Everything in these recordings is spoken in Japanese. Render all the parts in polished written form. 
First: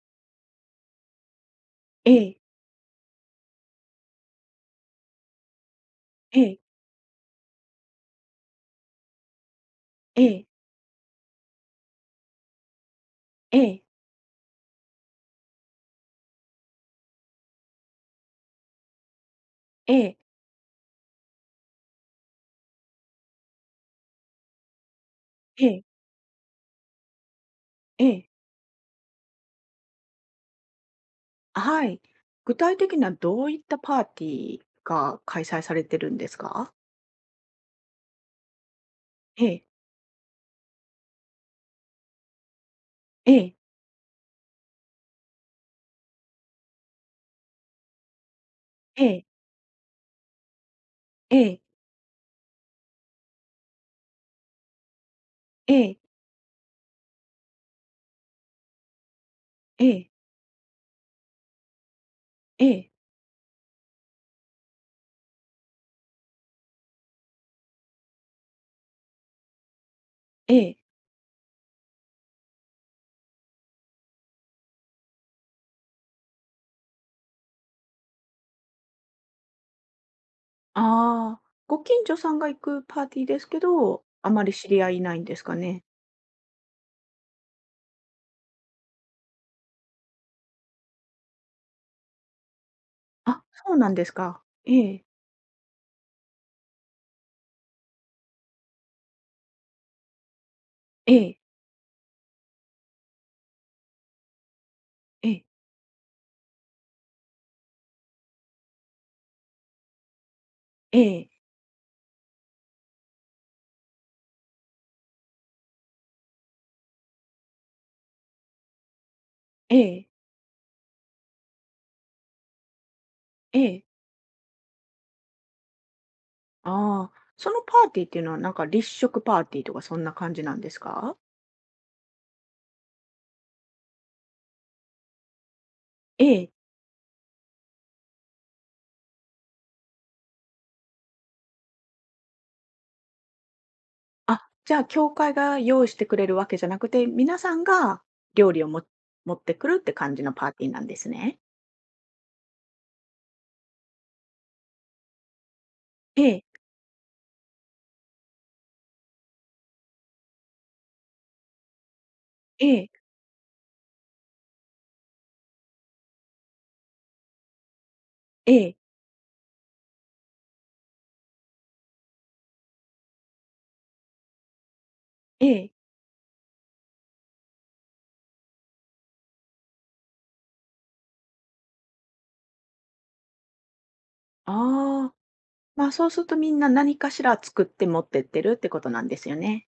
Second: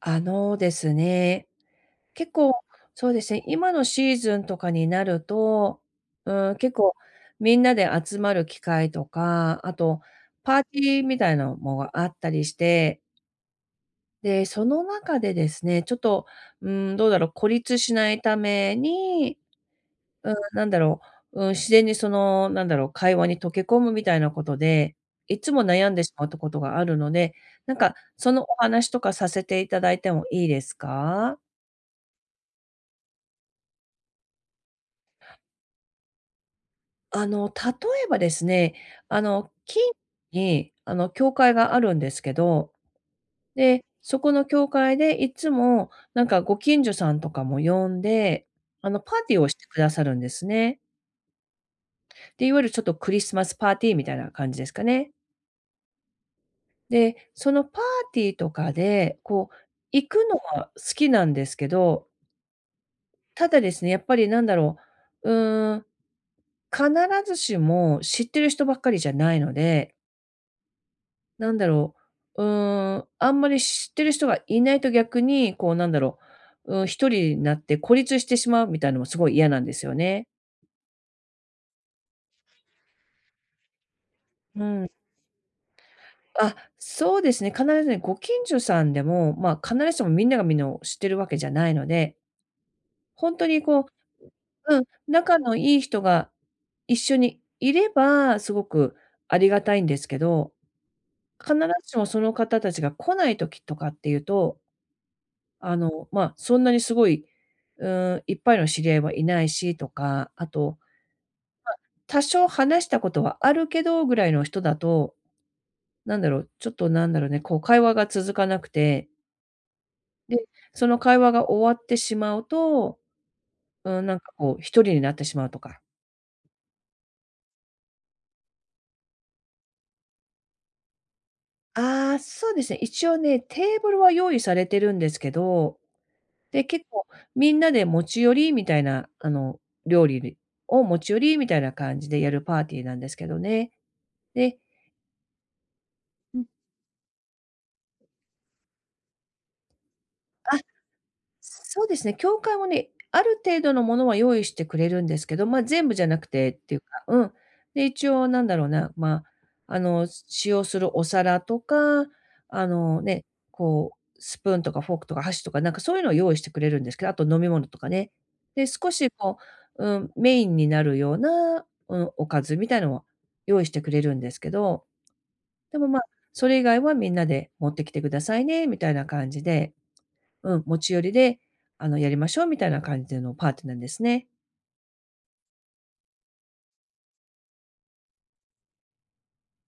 あのですね、え結え、構、そうですね、今のシーズンとかになると、えうん、え、結構みんなで集まる機会とか、あとええ、パーティーみたいなのもあったりして、ええ、で、その中でですね、ちょっと、うん、どうだろう、孤立しないために、ええ、うん、なんだろ自然にその、会話に溶け込むみたいなことで、いつもええ、悩んでしまうことがあるので、なんかええ、そのお話とかさせていただいてもいいですか？はい。具体的にはどういったパーティーが開催されてるんですか？例えばですね、ええ、近所に、教会があるんですけど、ええ、で、そこの教会でいつも、なんかご近所さんとかも呼んで、えパーえ、ティーをしてくださるんですね。ええ、で、いわゆるちょっとクリスマスパーティーみたいな感じですかね。ええ、で、そのパーティーとかで、こう、え行え、くのは好きなんですけど、ええ、ただですね、やっぱりう、うーん、必ずしも知ってる人ばっかりじゃないのでええ。なんだろあんまり知ってる人がいないと逆に、こう一人になって孤立してしまうみたいなのもすごい嫌なんですよね。ああ、ご近所さんが行くパーティーですけど、あまりう知りん。合いいないんですかね？あ、そうですね、必ずね、ご近所さんでも、ま、必ずしもみんながみんなを知ってるわけじゃないので、ほんあ、とにそうこなんですか。えう、うん、え、仲のいい人が一緒にいれば、すごくありがたいんですけど、ええ、必ずしもその方たちが来ない時とかっていうとええ、まあ、そんなにすごい、いっぱいの知り合いはいないしとか、あと、ええ、多少話したことはあるけどぐらいの人だと、なんだろう、ちょっとなんだろうね、こう会話が続かなくて、ええ、で、その会話が終わってしまうと、ええ。うん、なんかこう一人になってしまうとか。ああ、そのパーティーっていうのはなんか立食パーティーとかそんな感じなんですか？ああ、そうですね、一応ね、テーブルは用意されてるんですけど、ええ。で、結構みんなで持ち寄りみたいな、料理を持ち寄りみたいな感じでやるパーティーなんですけどね。あ、でじゃあ、教会が用意してくれるわけじゃなくて、皆さんが料理を持ってくるって感じのパーあ、ティーなんですね。そうですね。教会もね、ある程度のものは用意してくれるんですけど、まあ、全部じゃなえくえ、てっていうか、うん。で、一応なんだろうな、まあ、使用するお皿とか、あえの、え、ね、こう、スプーンとかフォークとか箸とか、なんかそういうのを用意してくれるんですけど、あと飲み物とかね。えで、え、少しこう、うん、メインになるような、うん、おかずみたいのを用意してくれるんですけど、ええ。でも、まあ、それ以外はみんなで持ってきてくださいねみたいな感じでうん、持ち寄りで、やりましょうみたいな感じでのパーティーなんですね。ああ、ま、あそうするとみんな何かしら作って持ってってるってことなんですよね。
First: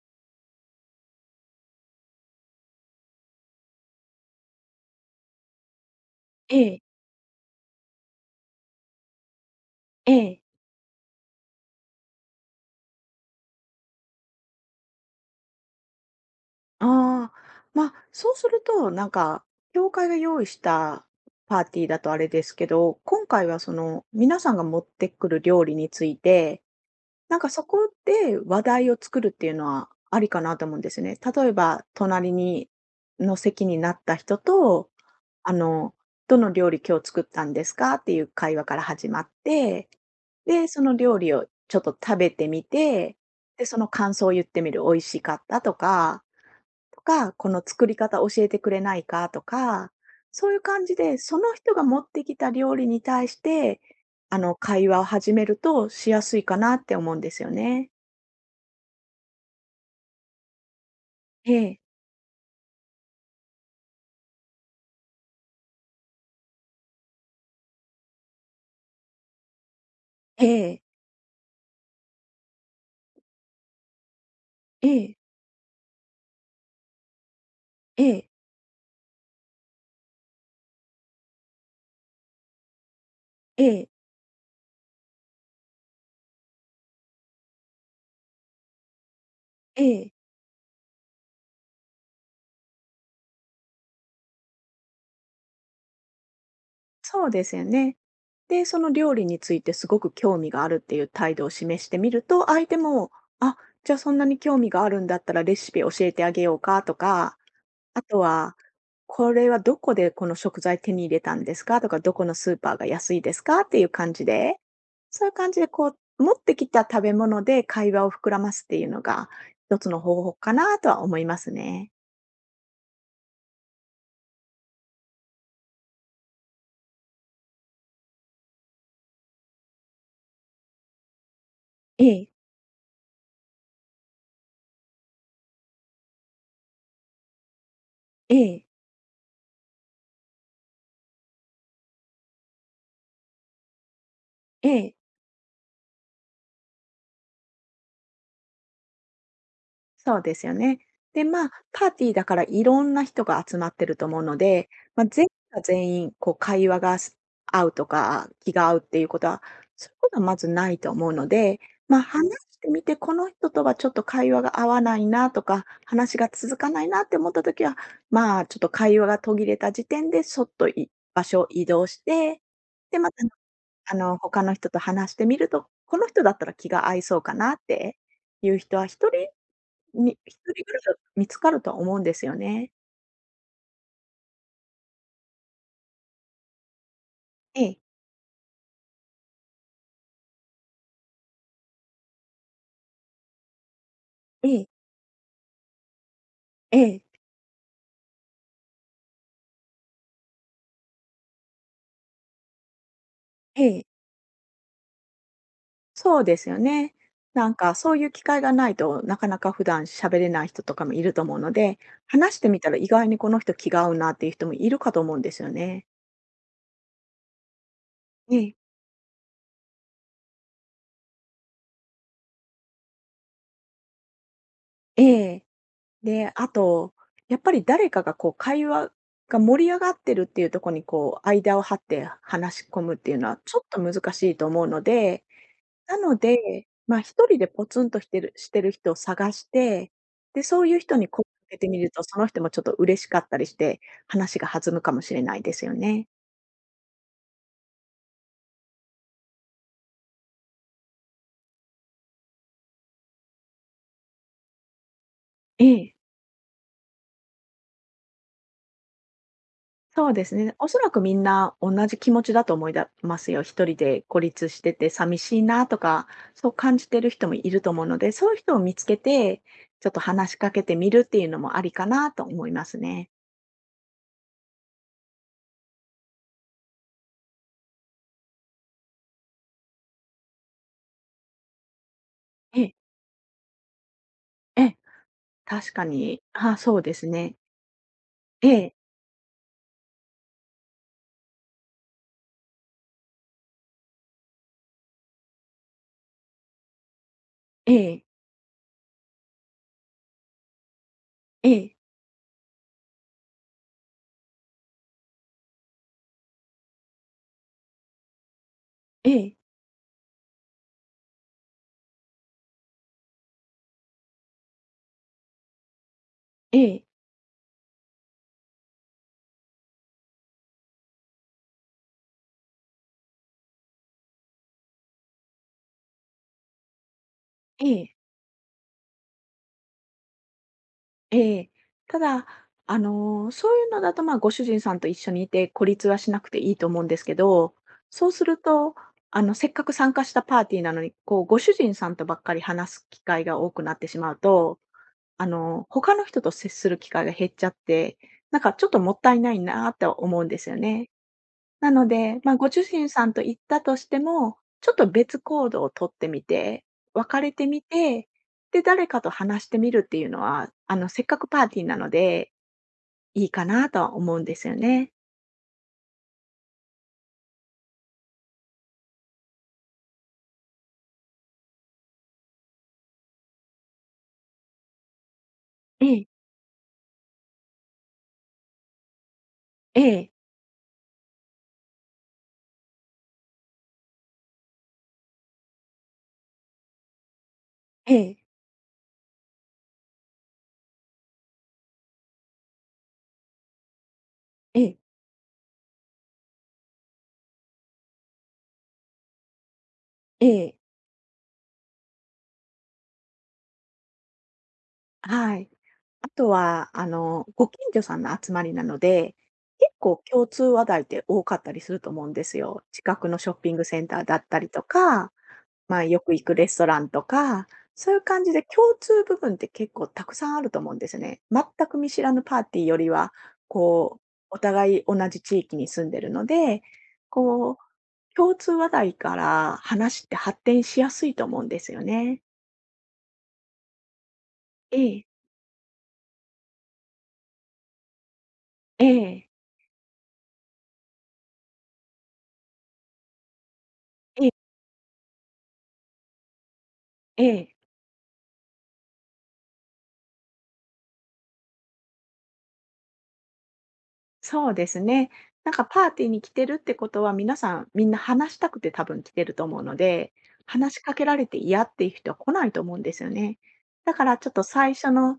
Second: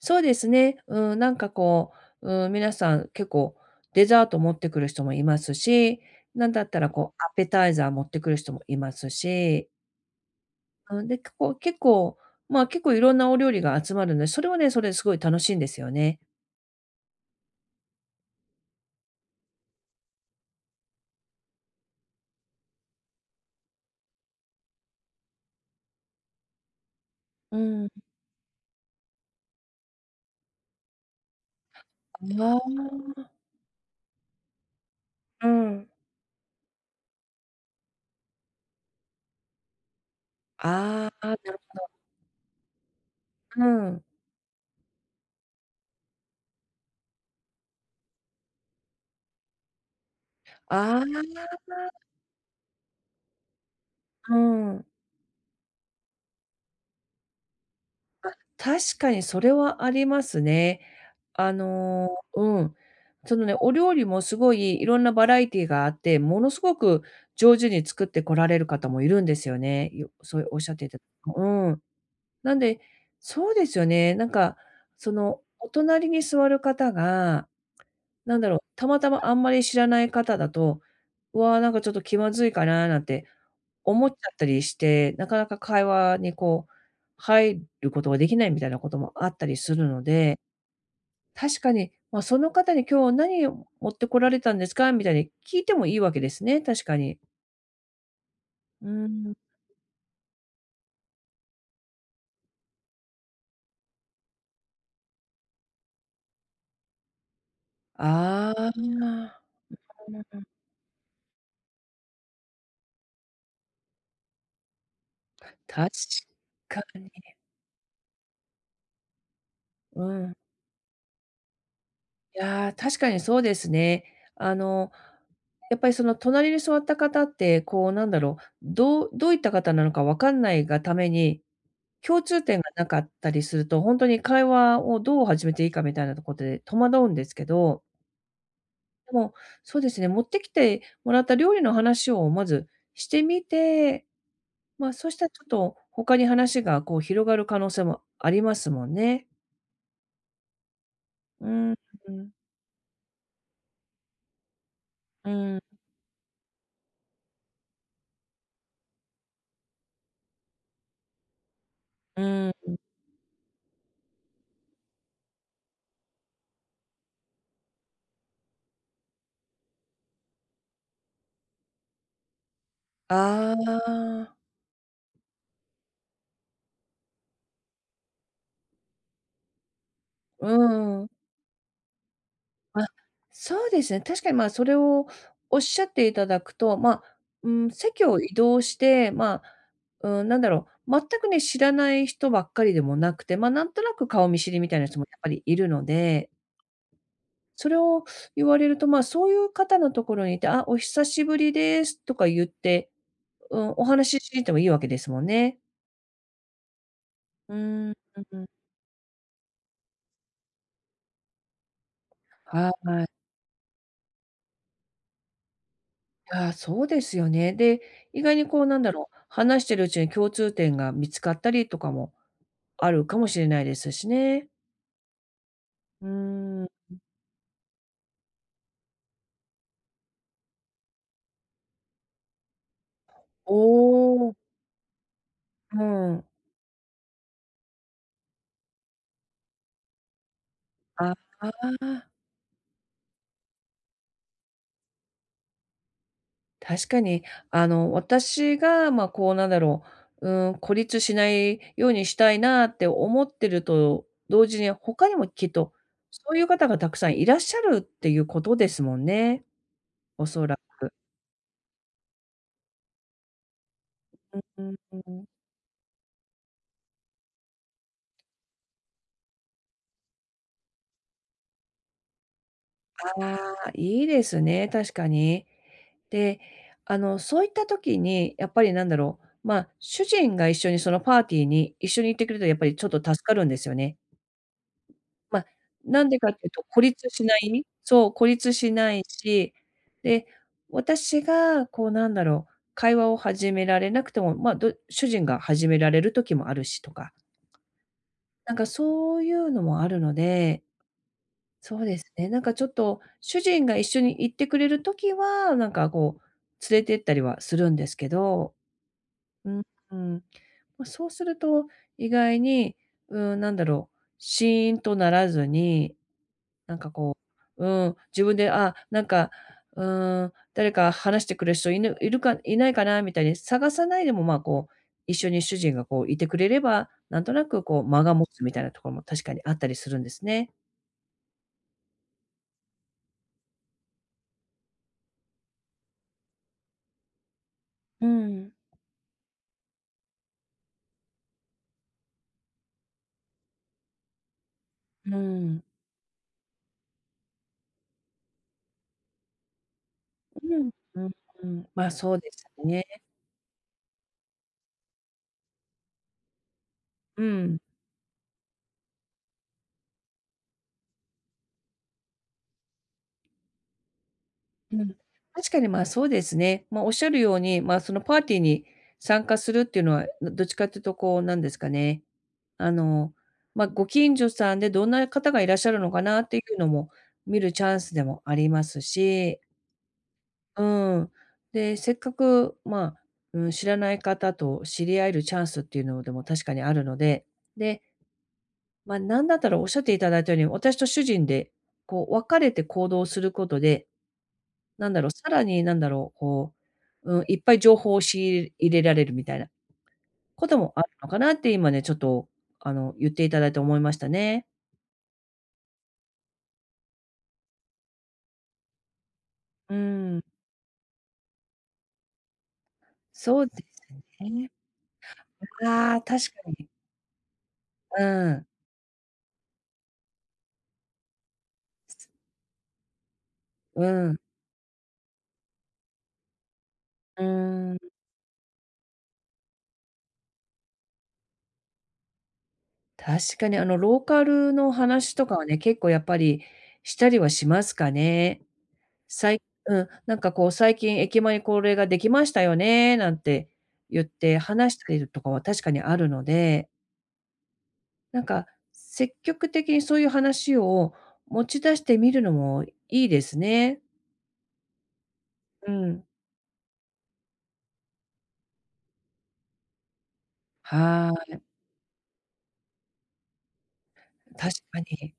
そうですね。うん、なんかこう、うん、皆さん結構デザート持ってくる人もいますし、なんえだったえ、らこう、アペタイザー持ってくる人もいますし、ええ。うん、で、結構結構、まあ結構いろんなお料理が集まるので、それはね、それですごい楽しいんですよね。ああ、ま、あそうすると、なんか、教会が用意したパーティーだとあれですけど、今回はその皆さんが持ってくる料理について、なんかうそん。こで話題を作るっていうのはありかなと思うんですね。例えば、隣ああにの席になった人と、うあん。の、どの料理今日作ったんですかっていう会話から始まって、で、そのあ料あ、理なをるちほょっと食べてみて、どうで、そのん。感想を言ってみる、美味しかったとか、とか、この作り方教えてくれないかとか、そういう感じあで、その人あ、が持ってきた料理に対して、うあの、ん。会話を始めるとしやすいかなって思うんですよね。確かにそれはありますね。えあえ、の、うん。そのね、お料理もすごいいろんなバラエティがあって、ものすごく上手に作ってこられる方もいるんですよね。よそえうおっしゃっえ、ていたうん。なんで、そうですよね。なんか、えそえ、の、お隣に座る方が、ええ、たまたまあんまり知らない方だと、うわー、なんかちょっと気まずいかなーなんてええ、思っちゃったりして、なかなか会話にこう、入ることができないみたいなこともあったりすえるのえ、で確かに、まあ、その方に今日何を持ってこられたんですか？みたいに聞いてもいいわけですね、確かに。そうですよね。で、そうの料理ん。についてすごく興味があるっていう態度を示してみると、相手も、あ、じゃあそんなに興味があるんだったらレシピ教えてあげようかとか、あとあは、こあ。れはどこでこの食材手に入れたんですかとか、どこのスーパーが安いですかっていう感じで、そういう感じで確こう、持ってきかた食に。べ物で会話を膨らますっていうのが、一つのう方法ん。かなとは思いますね。いやー、確かにそうですね。あの、やっぱりその隣に座った方って、こうどういった方なのか分かんないがために、え共え、通点がなかったりすると、本当に会話をどう始めていいかみたいなところで戸惑うんですけどええ、でも、そうですね、持ってきてもらった料理の話をまずしてみて、えまあ、え。そしたらちょっと他に話がこう広がる可能性もありますもんね。そうですよね。で、まうあ、ん、パーティーだん、からいろんな人が集まってると思うので、まあ、全員うがん、全員こう会話が合うとか、気が合うっていうことは、そういうことはまずないと思うので、まあ、う話してん。みて、この人とはちょっと会話が合わないなとか、話が続かないなって思った時は、まあ、ちょっと会話が途切れた時点でそっとい場所を移動して、で、また、ああの、他のあ、人と話してみると、この人だったら気が合いそうかなっていう人は一人み一う人暮らしだとん。見つかるとは思うんですよね。あ、そうですね。確かにまあ、それをおっしゃっていただくと、まあ、うえん、え、席を移動して、まあ、うん、全くね、知らない人ばっかりでもなくて、まあ、なんとなく顔見え知りえ、みたいな人もやっぱりいるのでええ、それを言われると、まあ、そういう方のところにいて、「あ、お久しぶりです」とか言って、うえん、おえ、話ししていてもいいわけですもんね。そうですよね。なんうかーそういうん、機会がないと、なかなか普段喋れない人とかもいると思うので、話してみたはら意外にい。この人気が合うなっていう人もいるかと思うんですよね。ああ、そうですよね。で、意え外にえ、こう話してるうちに共通点が見つかったりとかもあるかもしれないですしね。ええ。うで、あーん。と、やっぱり誰かがこう会話が盛り上がってるっていうところにこう間を張って話し込むっていうのはおちょっと難しお、いと思うのでうなのん。で、まあ、一人でポツンとしてる人を探して、で、そういう人あに声をかあ。けてみると、その人もちょっと嬉しかったりして、話が弾むかもしれないですよね。確かに、私が、まあ、こう、孤立しないようにしたいなって思ってると同時に、他にもきっえと、え、そういう方がたくさんいらっしゃるっていうことですもんね、そうでおすそね。らおそらく。くみんな同じ気持ちだと思いますよ。一人で孤立しうてんてう寂ん。しいなとか、そう感じてる人もいると思うので、そういう人を見つけて、ちょっと話しかけてみるっていうのもありかなと思いますね。ああ、いいですね、確かに。で、そういった時に、やっぱりまあ、主人が一緒にそのパーティーに一緒に行ってくれるとやっえぱえ、りちょっと助かるんですよね。ええ、ま、確かなんでに、かっていうあ、と、そうですね。孤え立しえ、ないし、で、私がこう会話を始められなくても、ま、ど主人が始められる時もあるしとか、ええ、なんかそういうのもあるので、ええ、そうですね、なんかちょっと主人が一緒に行ってくれる時は、なんかこう連れてったりはするんですけど、ええ。うん、うん。ま、そうすると、意外に、シーンとならずにえなんえ、かこう、うん、自分で、あ、なんか、うーん、誰か話してくれる人いるかいないかなみたいに探さないでも、まあ、こう、一緒に主人がこういてくれれば、なんとなくえこうえ、間が持つみたいなところも確かにあったりするんですね。ええ。ただ、あの、そういうのだと、まあ、ご主人さんと一緒にいて、孤立はしなくていいと思うんですけど、うそうするん。と、あの、せっかく参加したパーティーなのに、こう、ご主人さんとばっかり話す機会が多くなってしまうと、うあん。の、他の人と接する機会が減っちゃって、なんかちょっともったいないなと思うんですようん、ね。うん。なのまあ、そで、うでまあ、すご主ね。人さんと行ったとしても、ちょっと別行動をとってみて、別うれてん。みて、で、誰かと話してみるっていうのは、あの、せっかくパーティーなので、いいかなとは思うんですようん。ね。確かに、まあ、そうですね。まあ、おっしゃるように、まあ、そのパーティーに参加するっていうのは、どっちかっていうと、こう、なんですかね。あの、まあ、ご近所さんでどんな方がいらっしゃるえのかえ、なっていうのも見るチャンスでもありますし、ええ、うん。で、せっかく、まあ、うん、知らない方と知り合えるチャンスっていうのでも確かにあるので、で、ええ、まあ、なんだったらおっしゃっていただいたように、私と主人で、こう、分かれて行動することで、ええ、なんだろう、さらになんだろう、こう、うん、いっぱい情報を仕入れられるみたいなえこえ。ともあるのかなって今ね、ちょっと言っていただいて思いましたね。はい。あとは、あの、ご近所さんの集まりなので、結う構ん、共通話題って多かったりすると思うんですよ。近くのショッそうピングでセンすターだったりね。とか、まあ、あよあ、く行確くレかストに。ランとか、そういうう感じでん。共通部分って結構たくさんあると思うんですね。全く見知すらぬパーティーよりは、うこう、ん、お互い同じ地域に住んでるので、うこう、ーん。共通話題から話って発展しやすいと思うんですよね。確かにローカルのええ、話とかはね、結構やっぱりしたりはしますかね。ええ、さいうん、なんかこう最近駅前にこれができましたよね、なんて言っええ、て話したりとかは確かにあるのでええ。なんか、積極的にそういう話を持ち出してみるのもいいですね。そうですね。なんかうパーテん。ィーに来てるってことは、皆さんみんな話したくて多分来てると思うので、話しかけられはて嫌っていう人は来ないと思うんですよね。だからちょっい、と確最か初に。の、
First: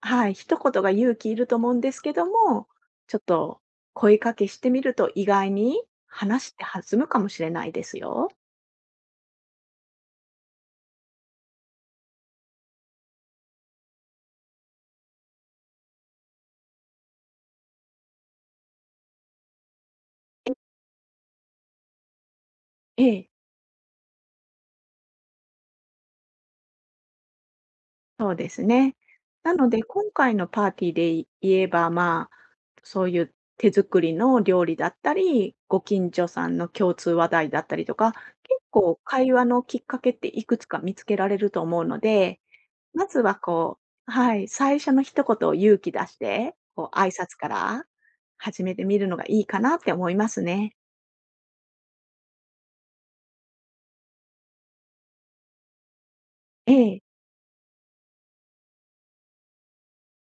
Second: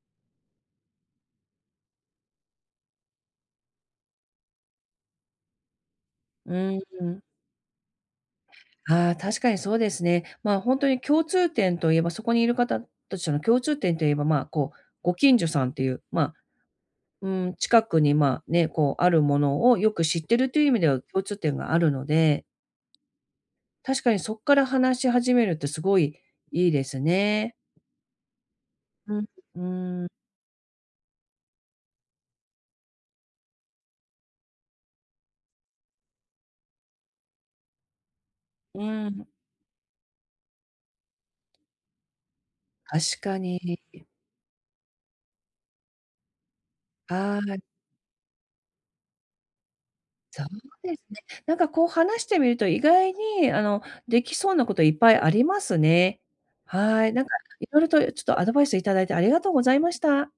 はい、一言が勇気いると思うんですけども、ちょっと声かけしてみると意外に話っうて弾むかん。もしれないですよ。ああ、確かにそうですね。まあ、ほんとに共通点といえば、そこにいる方たちの共通点といえば、まあ、こう、ご近所さんっていう、まあ、うーん、近くに、まあ、ね、こう、あるものをよく知ってるえという意味では共通点があるので、ええ、確かにそっから話し始めるってすごいいいですね。そうですね。うん。なうので、今ーん。回のパーティーで言えば、まあそういう手作りの料理だったり、ご近所さんの共通話題だったりとか、結う構ん、会話のきっかけっていくつか見つけられると思うので、まず確はかに。こう、はい、最初の一言を勇気出して、こう挨拶ああ、から始めてみるのがいいかなって思いますそうね。ですね。なんかこう話してみると、意外にできそうなこといっぱいありますね。えはい、え。なんかいろいろとちょっとアドバイスいただいてありがとうございました。